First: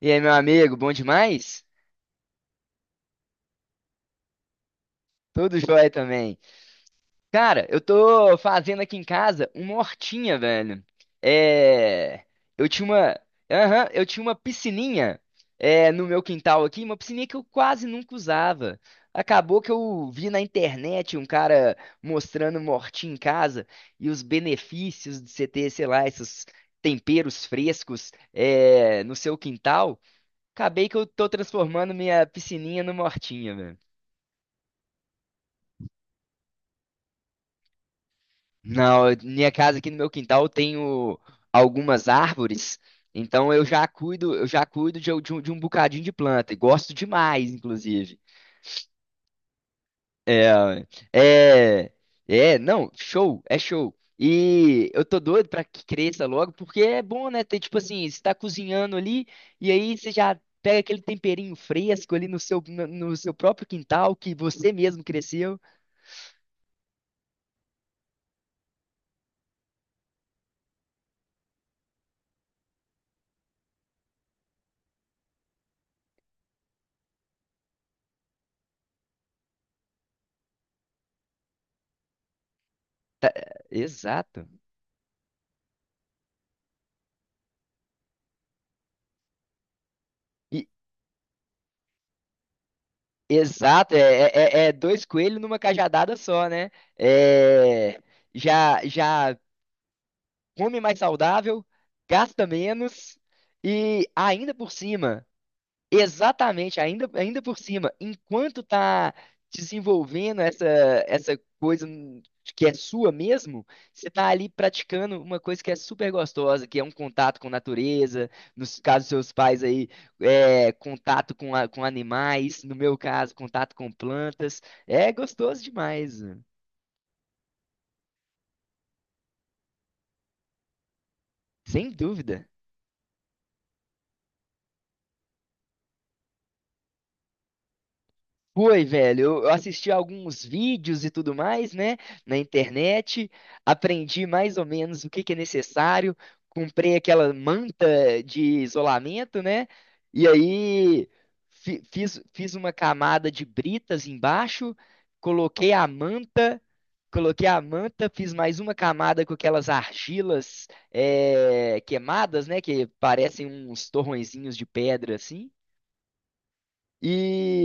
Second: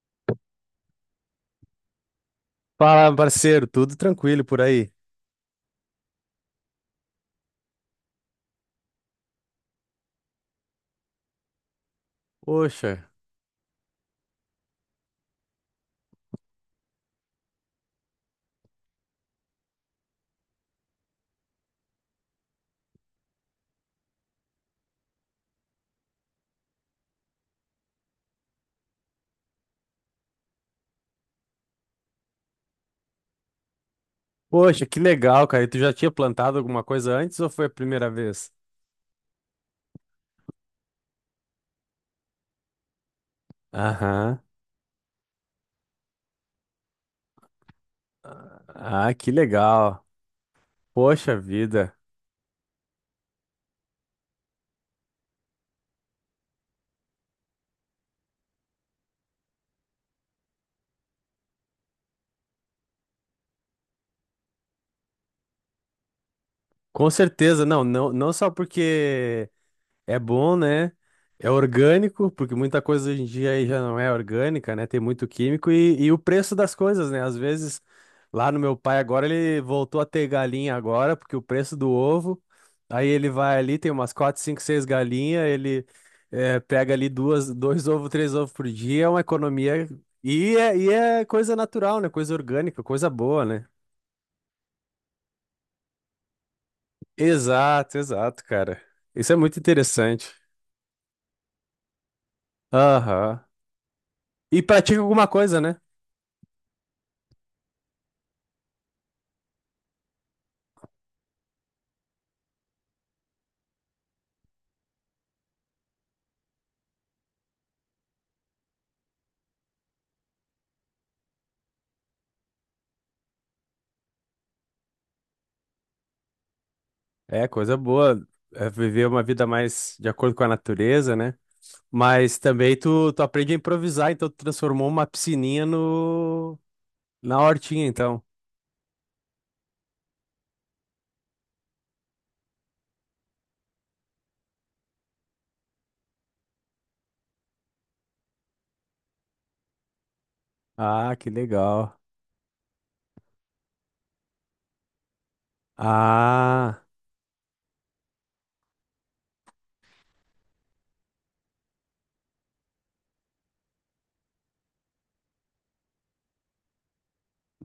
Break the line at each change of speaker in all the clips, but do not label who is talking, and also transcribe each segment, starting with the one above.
E aí, meu amigo, bom demais?
Fala, parceiro, tudo tranquilo por aí?
Tudo jóia também. Cara, eu tô fazendo aqui em casa uma hortinha, velho. É. Eu tinha
Poxa,
uma. Aham, eu tinha uma piscininha no meu quintal aqui, uma piscininha que eu quase nunca usava. Acabou que eu vi na internet um cara mostrando uma hortinha em casa e os benefícios de você ter, sei lá, esses temperos frescos no seu quintal. Acabei que eu tô transformando minha piscininha numa hortinha.
Poxa, que legal, cara. E tu já tinha plantado alguma coisa antes ou foi a primeira vez?
Não, minha casa aqui no meu quintal eu tenho algumas árvores, então
Aham.
eu já cuido de um bocadinho de planta, e gosto demais, inclusive.
Ah, que legal.
É,
Poxa
é,
vida.
é, não, show, é show. E eu tô doido pra que cresça logo, porque é bom, né? Ter, tipo assim, você tá cozinhando ali, e aí você já pega aquele temperinho fresco ali no seu, no seu próprio quintal, que você mesmo cresceu.
Com certeza, não só porque é bom, né? É orgânico, porque muita coisa hoje em dia aí já não é orgânica, né? Tem muito químico e o preço das coisas, né? Às vezes, lá no meu pai agora, ele voltou a ter galinha agora, porque o preço do ovo, aí ele vai
É,
ali, tem umas 4,
exato.
5, 6 galinhas, ele pega ali duas, dois ovos, três ovos por dia, é uma economia. E é coisa natural, né? Coisa orgânica, coisa boa, né?
Exato, é, é, é dois coelhos numa cajadada só, né?
Exato,
É,
exato,
já,
cara. Isso é
já
muito interessante.
come mais saudável, gasta menos
Aham.
e ainda
E
por
pratica
cima.
alguma coisa, né?
Exatamente, ainda, ainda por cima, enquanto tá desenvolvendo essa, essa coisa que é sua mesmo, você tá ali praticando uma coisa que é super gostosa, que é um contato com natureza, nos casos dos seus pais aí, é, contato com, com animais, no meu caso, contato com plantas, é gostoso demais, mano.
É, coisa boa. É viver uma vida mais de acordo com a natureza, né?
Sem
Mas
dúvida.
também tu aprende a improvisar, então tu transformou uma piscininha no, na hortinha, então.
Foi, velho. Eu assisti alguns vídeos e tudo mais, né, na internet, aprendi mais ou menos o que que é necessário, comprei aquela manta de isolamento, né, e aí
Ah, que
fi-
legal.
fiz, fiz uma camada de britas embaixo, coloquei a manta,
Ah,
coloquei a manta, fiz mais uma camada com aquelas argilas queimadas, né, que parecem uns torrõezinhos de pedra assim,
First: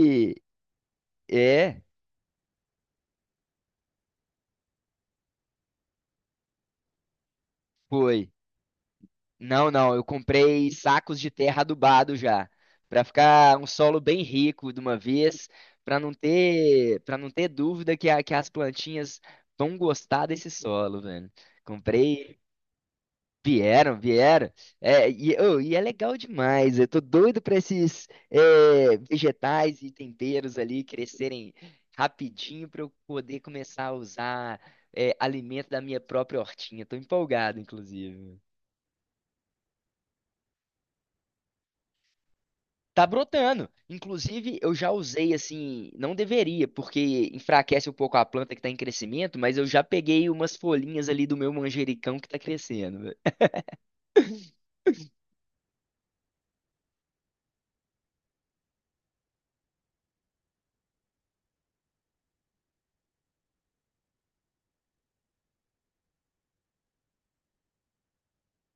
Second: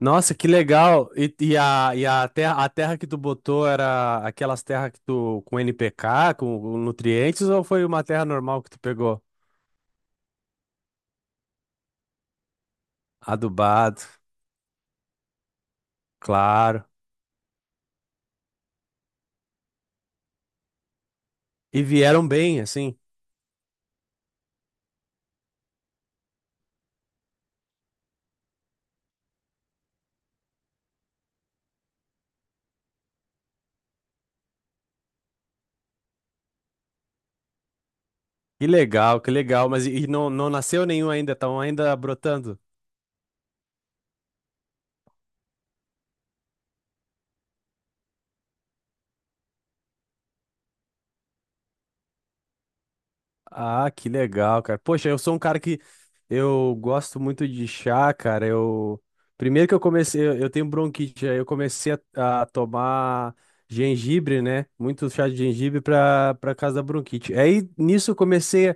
nossa, que legal. E, e
é,
a, e a terra, a terra que tu botou era aquelas terras que tu, com NPK, com nutrientes, ou foi uma terra
foi.
normal que tu pegou?
Não, não, eu comprei sacos de terra adubado já. Pra ficar um solo
Adubado,
bem rico de uma vez, pra não
claro.
ter, para não ter dúvida que as plantinhas vão gostar desse solo, velho.
E vieram
Comprei,
bem, assim.
vieram, vieram. É, e, ô, e é legal demais. Eu tô doido pra esses vegetais e temperos ali crescerem rapidinho pra eu poder começar a usar alimento da minha própria hortinha. Tô empolgado, inclusive.
Que legal, que legal. Mas e não, não nasceu nenhum ainda, estão ainda brotando?
Tá brotando. Inclusive, eu já usei assim, não deveria, porque enfraquece um pouco a planta que tá em crescimento, mas eu já peguei umas folhinhas ali do meu manjericão que tá crescendo, velho.
Ah, que legal, cara. Poxa, eu sou um cara que eu gosto muito de chá, cara. Eu primeiro que eu comecei, eu tenho bronquite, aí eu comecei a tomar gengibre, né? Muito chá de gengibre para para causa da bronquite. Aí nisso eu comecei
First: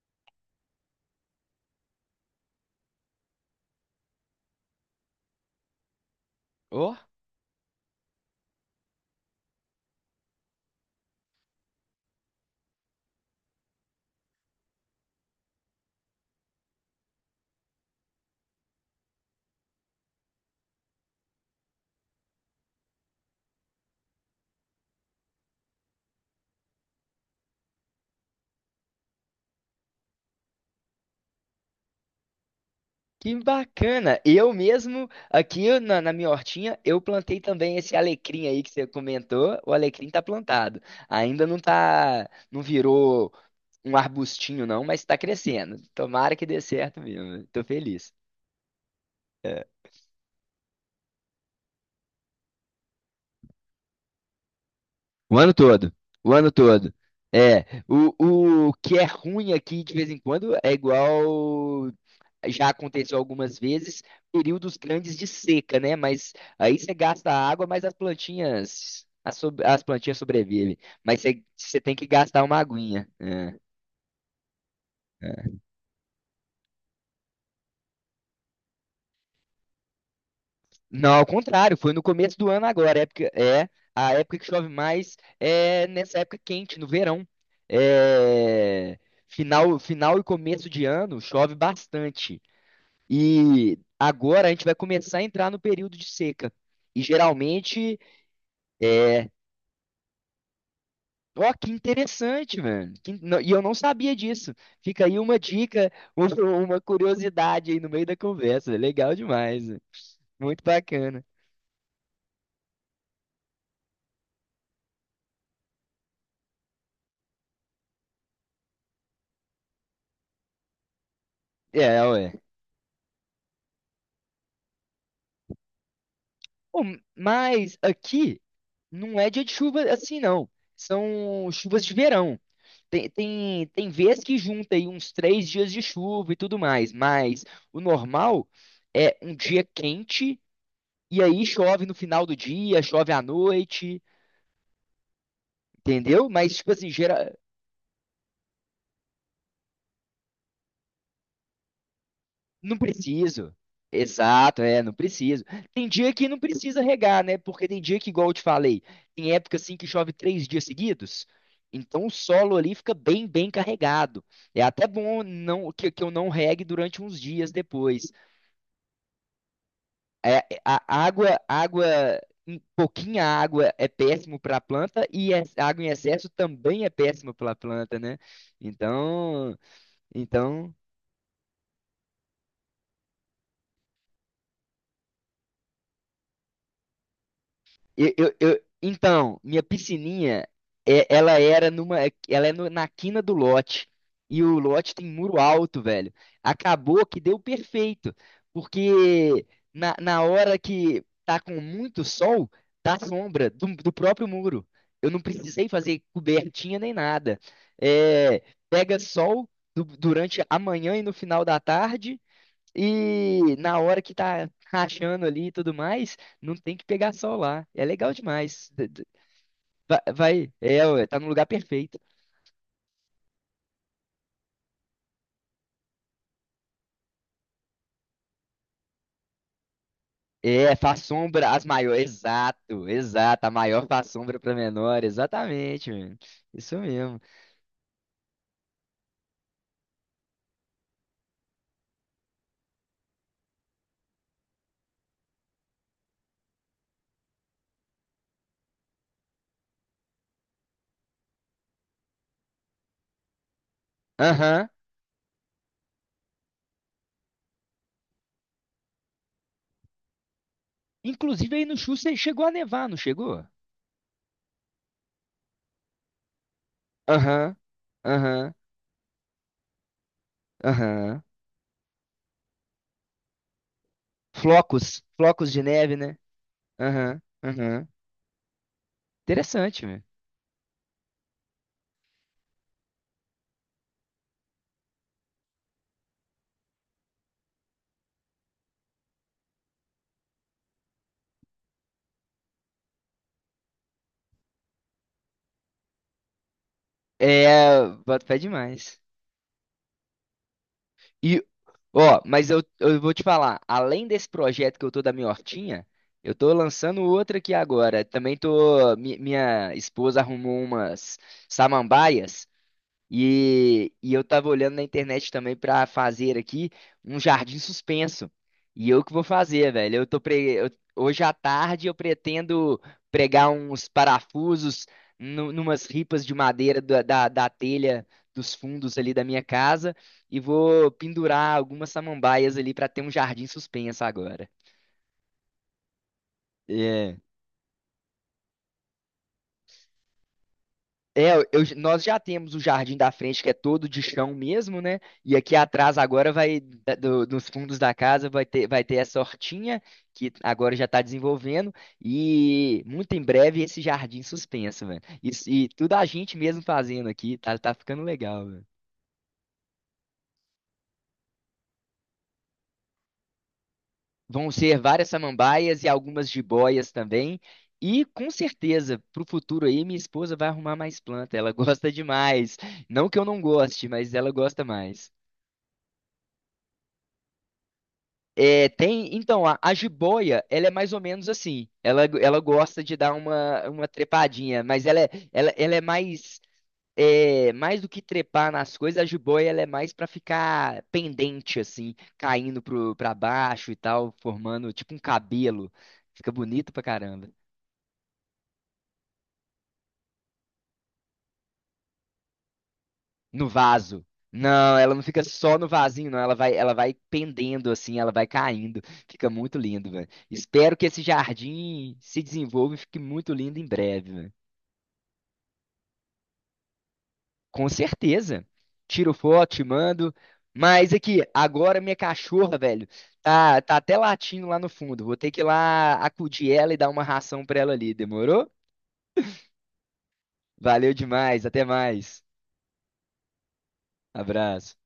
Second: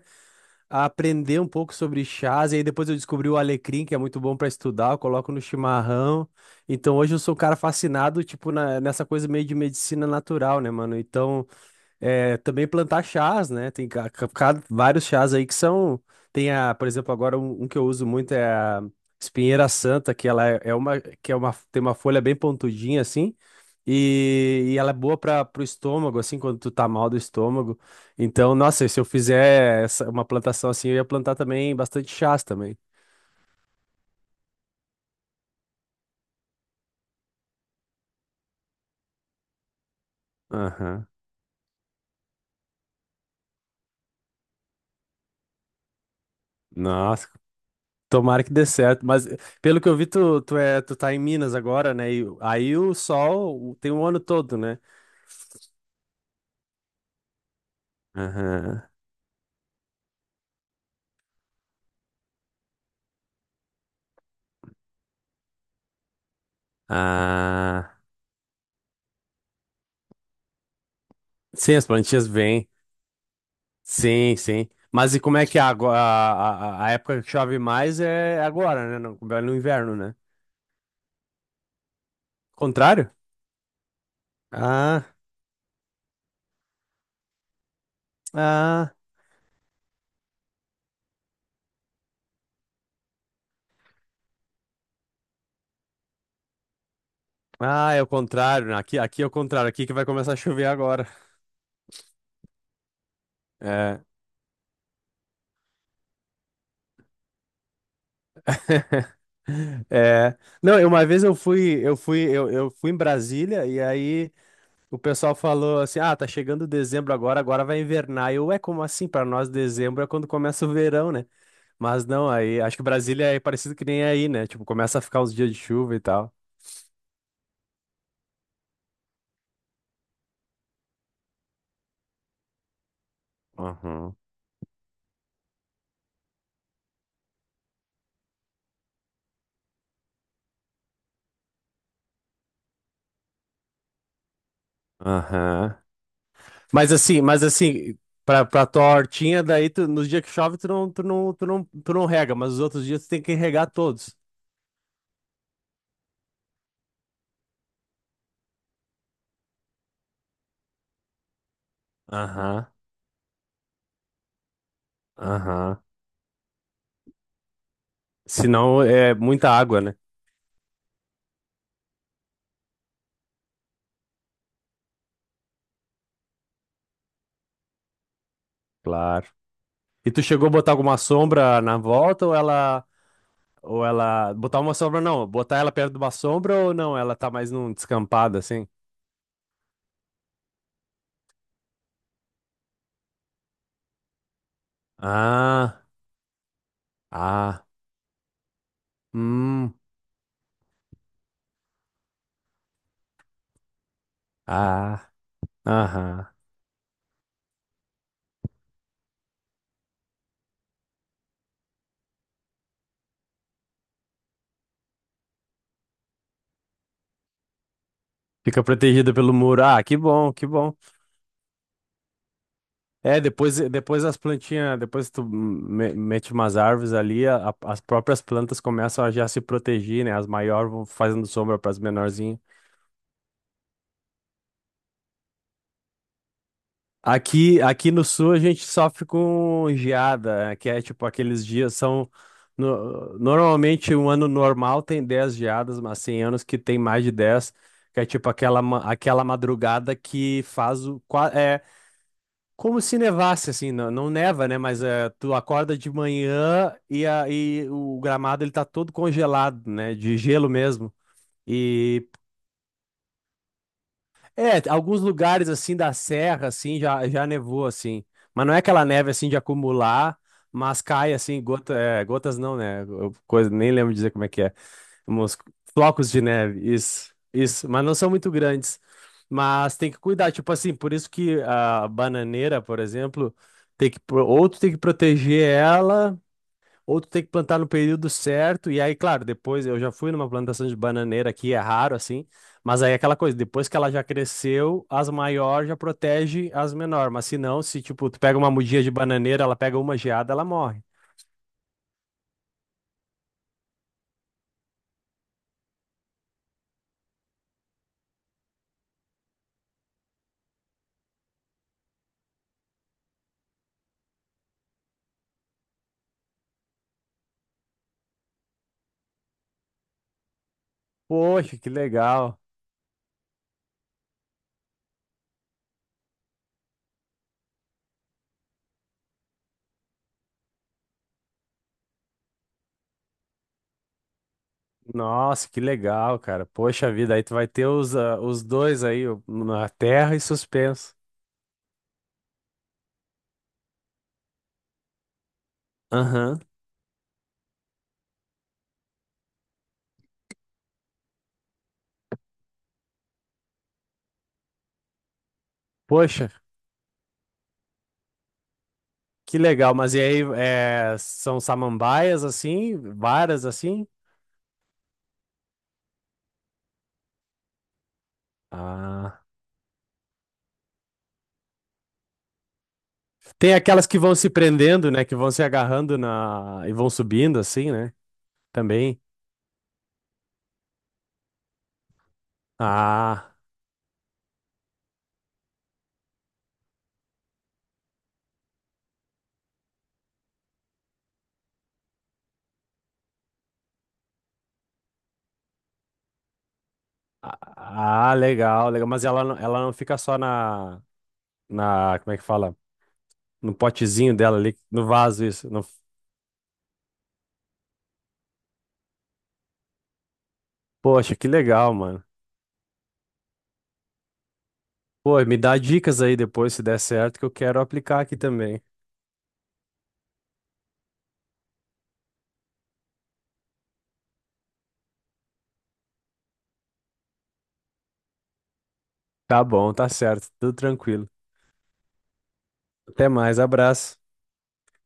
a aprender um pouco sobre chás, e aí depois eu descobri o alecrim, que é muito bom para estudar, eu coloco no chimarrão.
Ó,
Então hoje eu sou um cara fascinado, tipo, nessa coisa meio de medicina natural, né, mano? Então é, também plantar chás, né? Tem vários chás aí que são. Tem a, por exemplo, agora um que eu uso muito é a espinheira santa, que ela é é uma, que é uma, tem uma folha bem pontudinha assim, e ela é boa para o estômago, assim, quando tu tá mal do estômago. Então, nossa, se eu fizer essa- uma plantação assim, eu ia plantar também bastante chás também.
que bacana. Eu mesmo, aqui na minha hortinha, eu plantei também esse alecrim aí que você comentou. O alecrim tá plantado.
Aham.
Ainda não tá, não virou um arbustinho não, mas tá crescendo. Tomara que dê certo mesmo,
Nossa,
velho. Tô feliz.
tomara que dê certo. Mas
É.
pelo que eu vi, tu tá em Minas agora, né? E aí o sol tem um ano todo, né?
O ano todo. O ano todo. É, o
Aham.
que é ruim aqui de vez em quando é igual já aconteceu algumas vezes, períodos grandes de seca, né? Mas aí você gasta água, mas as
Ah,
plantinhas as plantinhas sobrevivem. Mas você,
sim,
você
as
tem que
plantinhas
gastar uma
vêm.
aguinha. É.
Sim, sim. Mas e como é que é agora? A época que chove mais é agora, né? No, é no inverno, né?
Não, ao contrário, foi no começo do ano agora,
Contrário?
época, é a época que chove
Ah,
mais é nessa época quente, no verão.
ah,
É, final, final e começo de ano chove bastante. E agora a gente vai começar a entrar no período de seca. E
ah,
geralmente
é o contrário. Né? Aqui, aqui é
é.
o contrário. Aqui que vai começar a chover agora.
Ó, que interessante, mano. E eu não
É.
sabia disso. Fica aí uma dica, uma curiosidade aí no meio da conversa. Legal demais.
É.
Muito
Não, eu- uma
bacana.
vez eu fui, eu fui em Brasília e aí o pessoal falou assim: ah, tá chegando dezembro agora, agora vai invernar. Eu, é como assim? Para nós, dezembro é quando começa o verão, né?
É,
Mas não,
ué.
aí acho que Brasília é parecido que nem aí, né? Tipo, começa a ficar uns dias de chuva e tal.
Pô, mas aqui não é dia de chuva assim, não. São chuvas de verão. Tem, tem, tem
Aham.
vez que junta aí uns três dias de chuva e tudo mais, mas o normal é um dia quente e aí chove no final do dia, chove à noite,
Aham.
entendeu? Mas, tipo assim,
Mas assim,
gera-
mas assim, pra, pra tua hortinha, nos dias que chove, tu não rega, mas os
Não
outros dias tu tem que
preciso.
regar todos.
Exato, é, não preciso. Tem dia que não precisa regar, né? Porque tem dia que, igual eu te falei, tem época assim que chove três dias seguidos. Então o solo
Aham,
ali fica bem, bem carregado. É até bom
aham.
que eu não regue durante uns dias depois.
Senão é muita água, né?
É, a água, água, pouquinha água é péssimo para a planta e a água em excesso também é péssimo para a planta, né?
Claro.
Então,
E tu chegou a botar
então
alguma sombra na volta ou ela. Ou ela. Botar uma sombra, não. Botar ela perto de uma sombra ou não? Ela tá mais num descampado assim?
Então, minha piscininha, ela era numa, ela é na quina do lote. E o lote tem muro alto,
Ah,
velho. Acabou que deu
ah,
perfeito. Porque
hum,
na, na hora que tá com muito sol, tá sombra do, do próprio muro. Eu
ah,
não precisei fazer
aham.
cobertinha nem nada. É, pega sol durante a manhã e no final da tarde. E na hora que tá rachando ali e tudo mais, não tem que pegar sol lá. É legal
Fica
demais.
protegida pelo muro. Ah, que bom, que
Vai,
bom.
é, ué, tá no lugar perfeito.
É, depois as plantinhas, depois mete umas árvores ali, as próprias plantas começam a já se proteger, né? As maiores
É,
vão
faz
fazendo
sombra
sombra
às
para as
maiores.
menorzinhas.
Exato, exato. A maior faz sombra pra menor. Exatamente, mano. Isso mesmo.
Aqui no sul a gente sofre com geada, que é tipo aqueles dias são. Normalmente um ano normal tem 10 geadas, mas tem anos que tem mais de 10, que é tipo aquela, aquela madrugada que faz o. É como se nevasse, assim, não, não neva, né?
Aham.
Mas é, tu acorda de manhã e o gramado ele tá todo congelado, né? De gelo mesmo.
Inclusive aí no Chussa chegou a nevar, não chegou?
É, alguns lugares assim da serra assim já
Aham,
nevou assim, mas
aham,
não é aquela neve assim de acumular, mas cai
aham.
assim gota, é, gotas não, né? Eu- Coisa, nem lembro dizer como é que é.
Flocos,
Uns
flocos de neve,
flocos
né?
de neve, isso,
Aham,
isso, mas
aham.
não são muito grandes. Mas
Interessante,
tem que
mano.
cuidar, tipo assim, por isso que a bananeira, por exemplo, ou tu tem que proteger ela ou tu tem que plantar no período certo, e aí, claro, depois eu já fui numa plantação de bananeira aqui, é raro assim, mas aí é aquela coisa, depois que ela já cresceu, as maiores já protege as menores, mas se não, se
É,
tipo, tu
boto pé
pega uma mudinha de
demais.
bananeira, ela pega uma geada, ela morre.
E, ó, mas eu vou te falar, além desse projeto que eu tô da minha hortinha, eu tô lançando outra aqui agora. Também tô, minha esposa arrumou umas samambaias e eu tava olhando na internet também pra fazer aqui um jardim suspenso. E eu que vou fazer, velho. Eu tô pre... eu- Hoje à
Poxa, que
tarde eu
legal.
pretendo pregar uns parafusos numas ripas de madeira da telha dos fundos ali da minha casa e vou pendurar algumas samambaias ali pra ter um jardim suspenso agora.
Nossa, que legal, cara. Poxa vida, aí tu vai ter os, ah, os dois aí, na terra e suspenso.
É, nós já temos o jardim da frente que é todo de chão mesmo, né? E aqui atrás agora
Aham.
vai, nos fundos da casa vai ter essa hortinha que agora já está desenvolvendo e muito em breve esse jardim suspenso, velho. Isso- E, tudo a
Poxa,
gente mesmo fazendo aqui, tá, tá ficando legal, velho.
que legal, mas e aí, é, são samambaias assim, varas assim?
Vão ser várias samambaias e algumas jiboias também. E com certeza,
Ah.
pro futuro aí, minha esposa vai arrumar mais planta. Ela gosta demais. Não que eu não
Tem aquelas
goste,
que
mas
vão se
ela gosta
prendendo, né?
mais.
Que vão se agarrando na e vão subindo assim, né?
É,
Também.
tem, então, a jiboia, ela é mais ou menos assim. Ela gosta de dar
Ah,
uma trepadinha, mas ela é, ela é, mais do que trepar nas coisas, a jiboia ela é mais pra ficar pendente, assim, caindo pra baixo e tal, formando tipo um cabelo. Fica bonito pra caramba.
legal, legal. Mas ela, ela não fica só na, na, como é que fala?
No
No
vaso.
potezinho dela ali,
Não,
no
ela não fica
vaso, isso.
só
No...
no vasinho, não. Ela vai pendendo assim, ela vai caindo. Fica muito lindo, velho. Espero que esse
Poxa, que legal,
jardim
mano.
se desenvolva e fique muito lindo em breve.
Pô, me dá dicas aí depois, se der certo, que eu quero
Com
aplicar aqui
certeza.
também.
Tiro foto, te mando. Mas aqui, agora minha cachorra, velho, tá, tá até latindo lá no fundo. Vou ter que ir lá acudir ela e dar uma ração pra ela ali. Demorou?
Tá bom, tá certo. Tudo
Valeu
tranquilo.
demais. Até mais.
Até mais, abraço.
Abraço.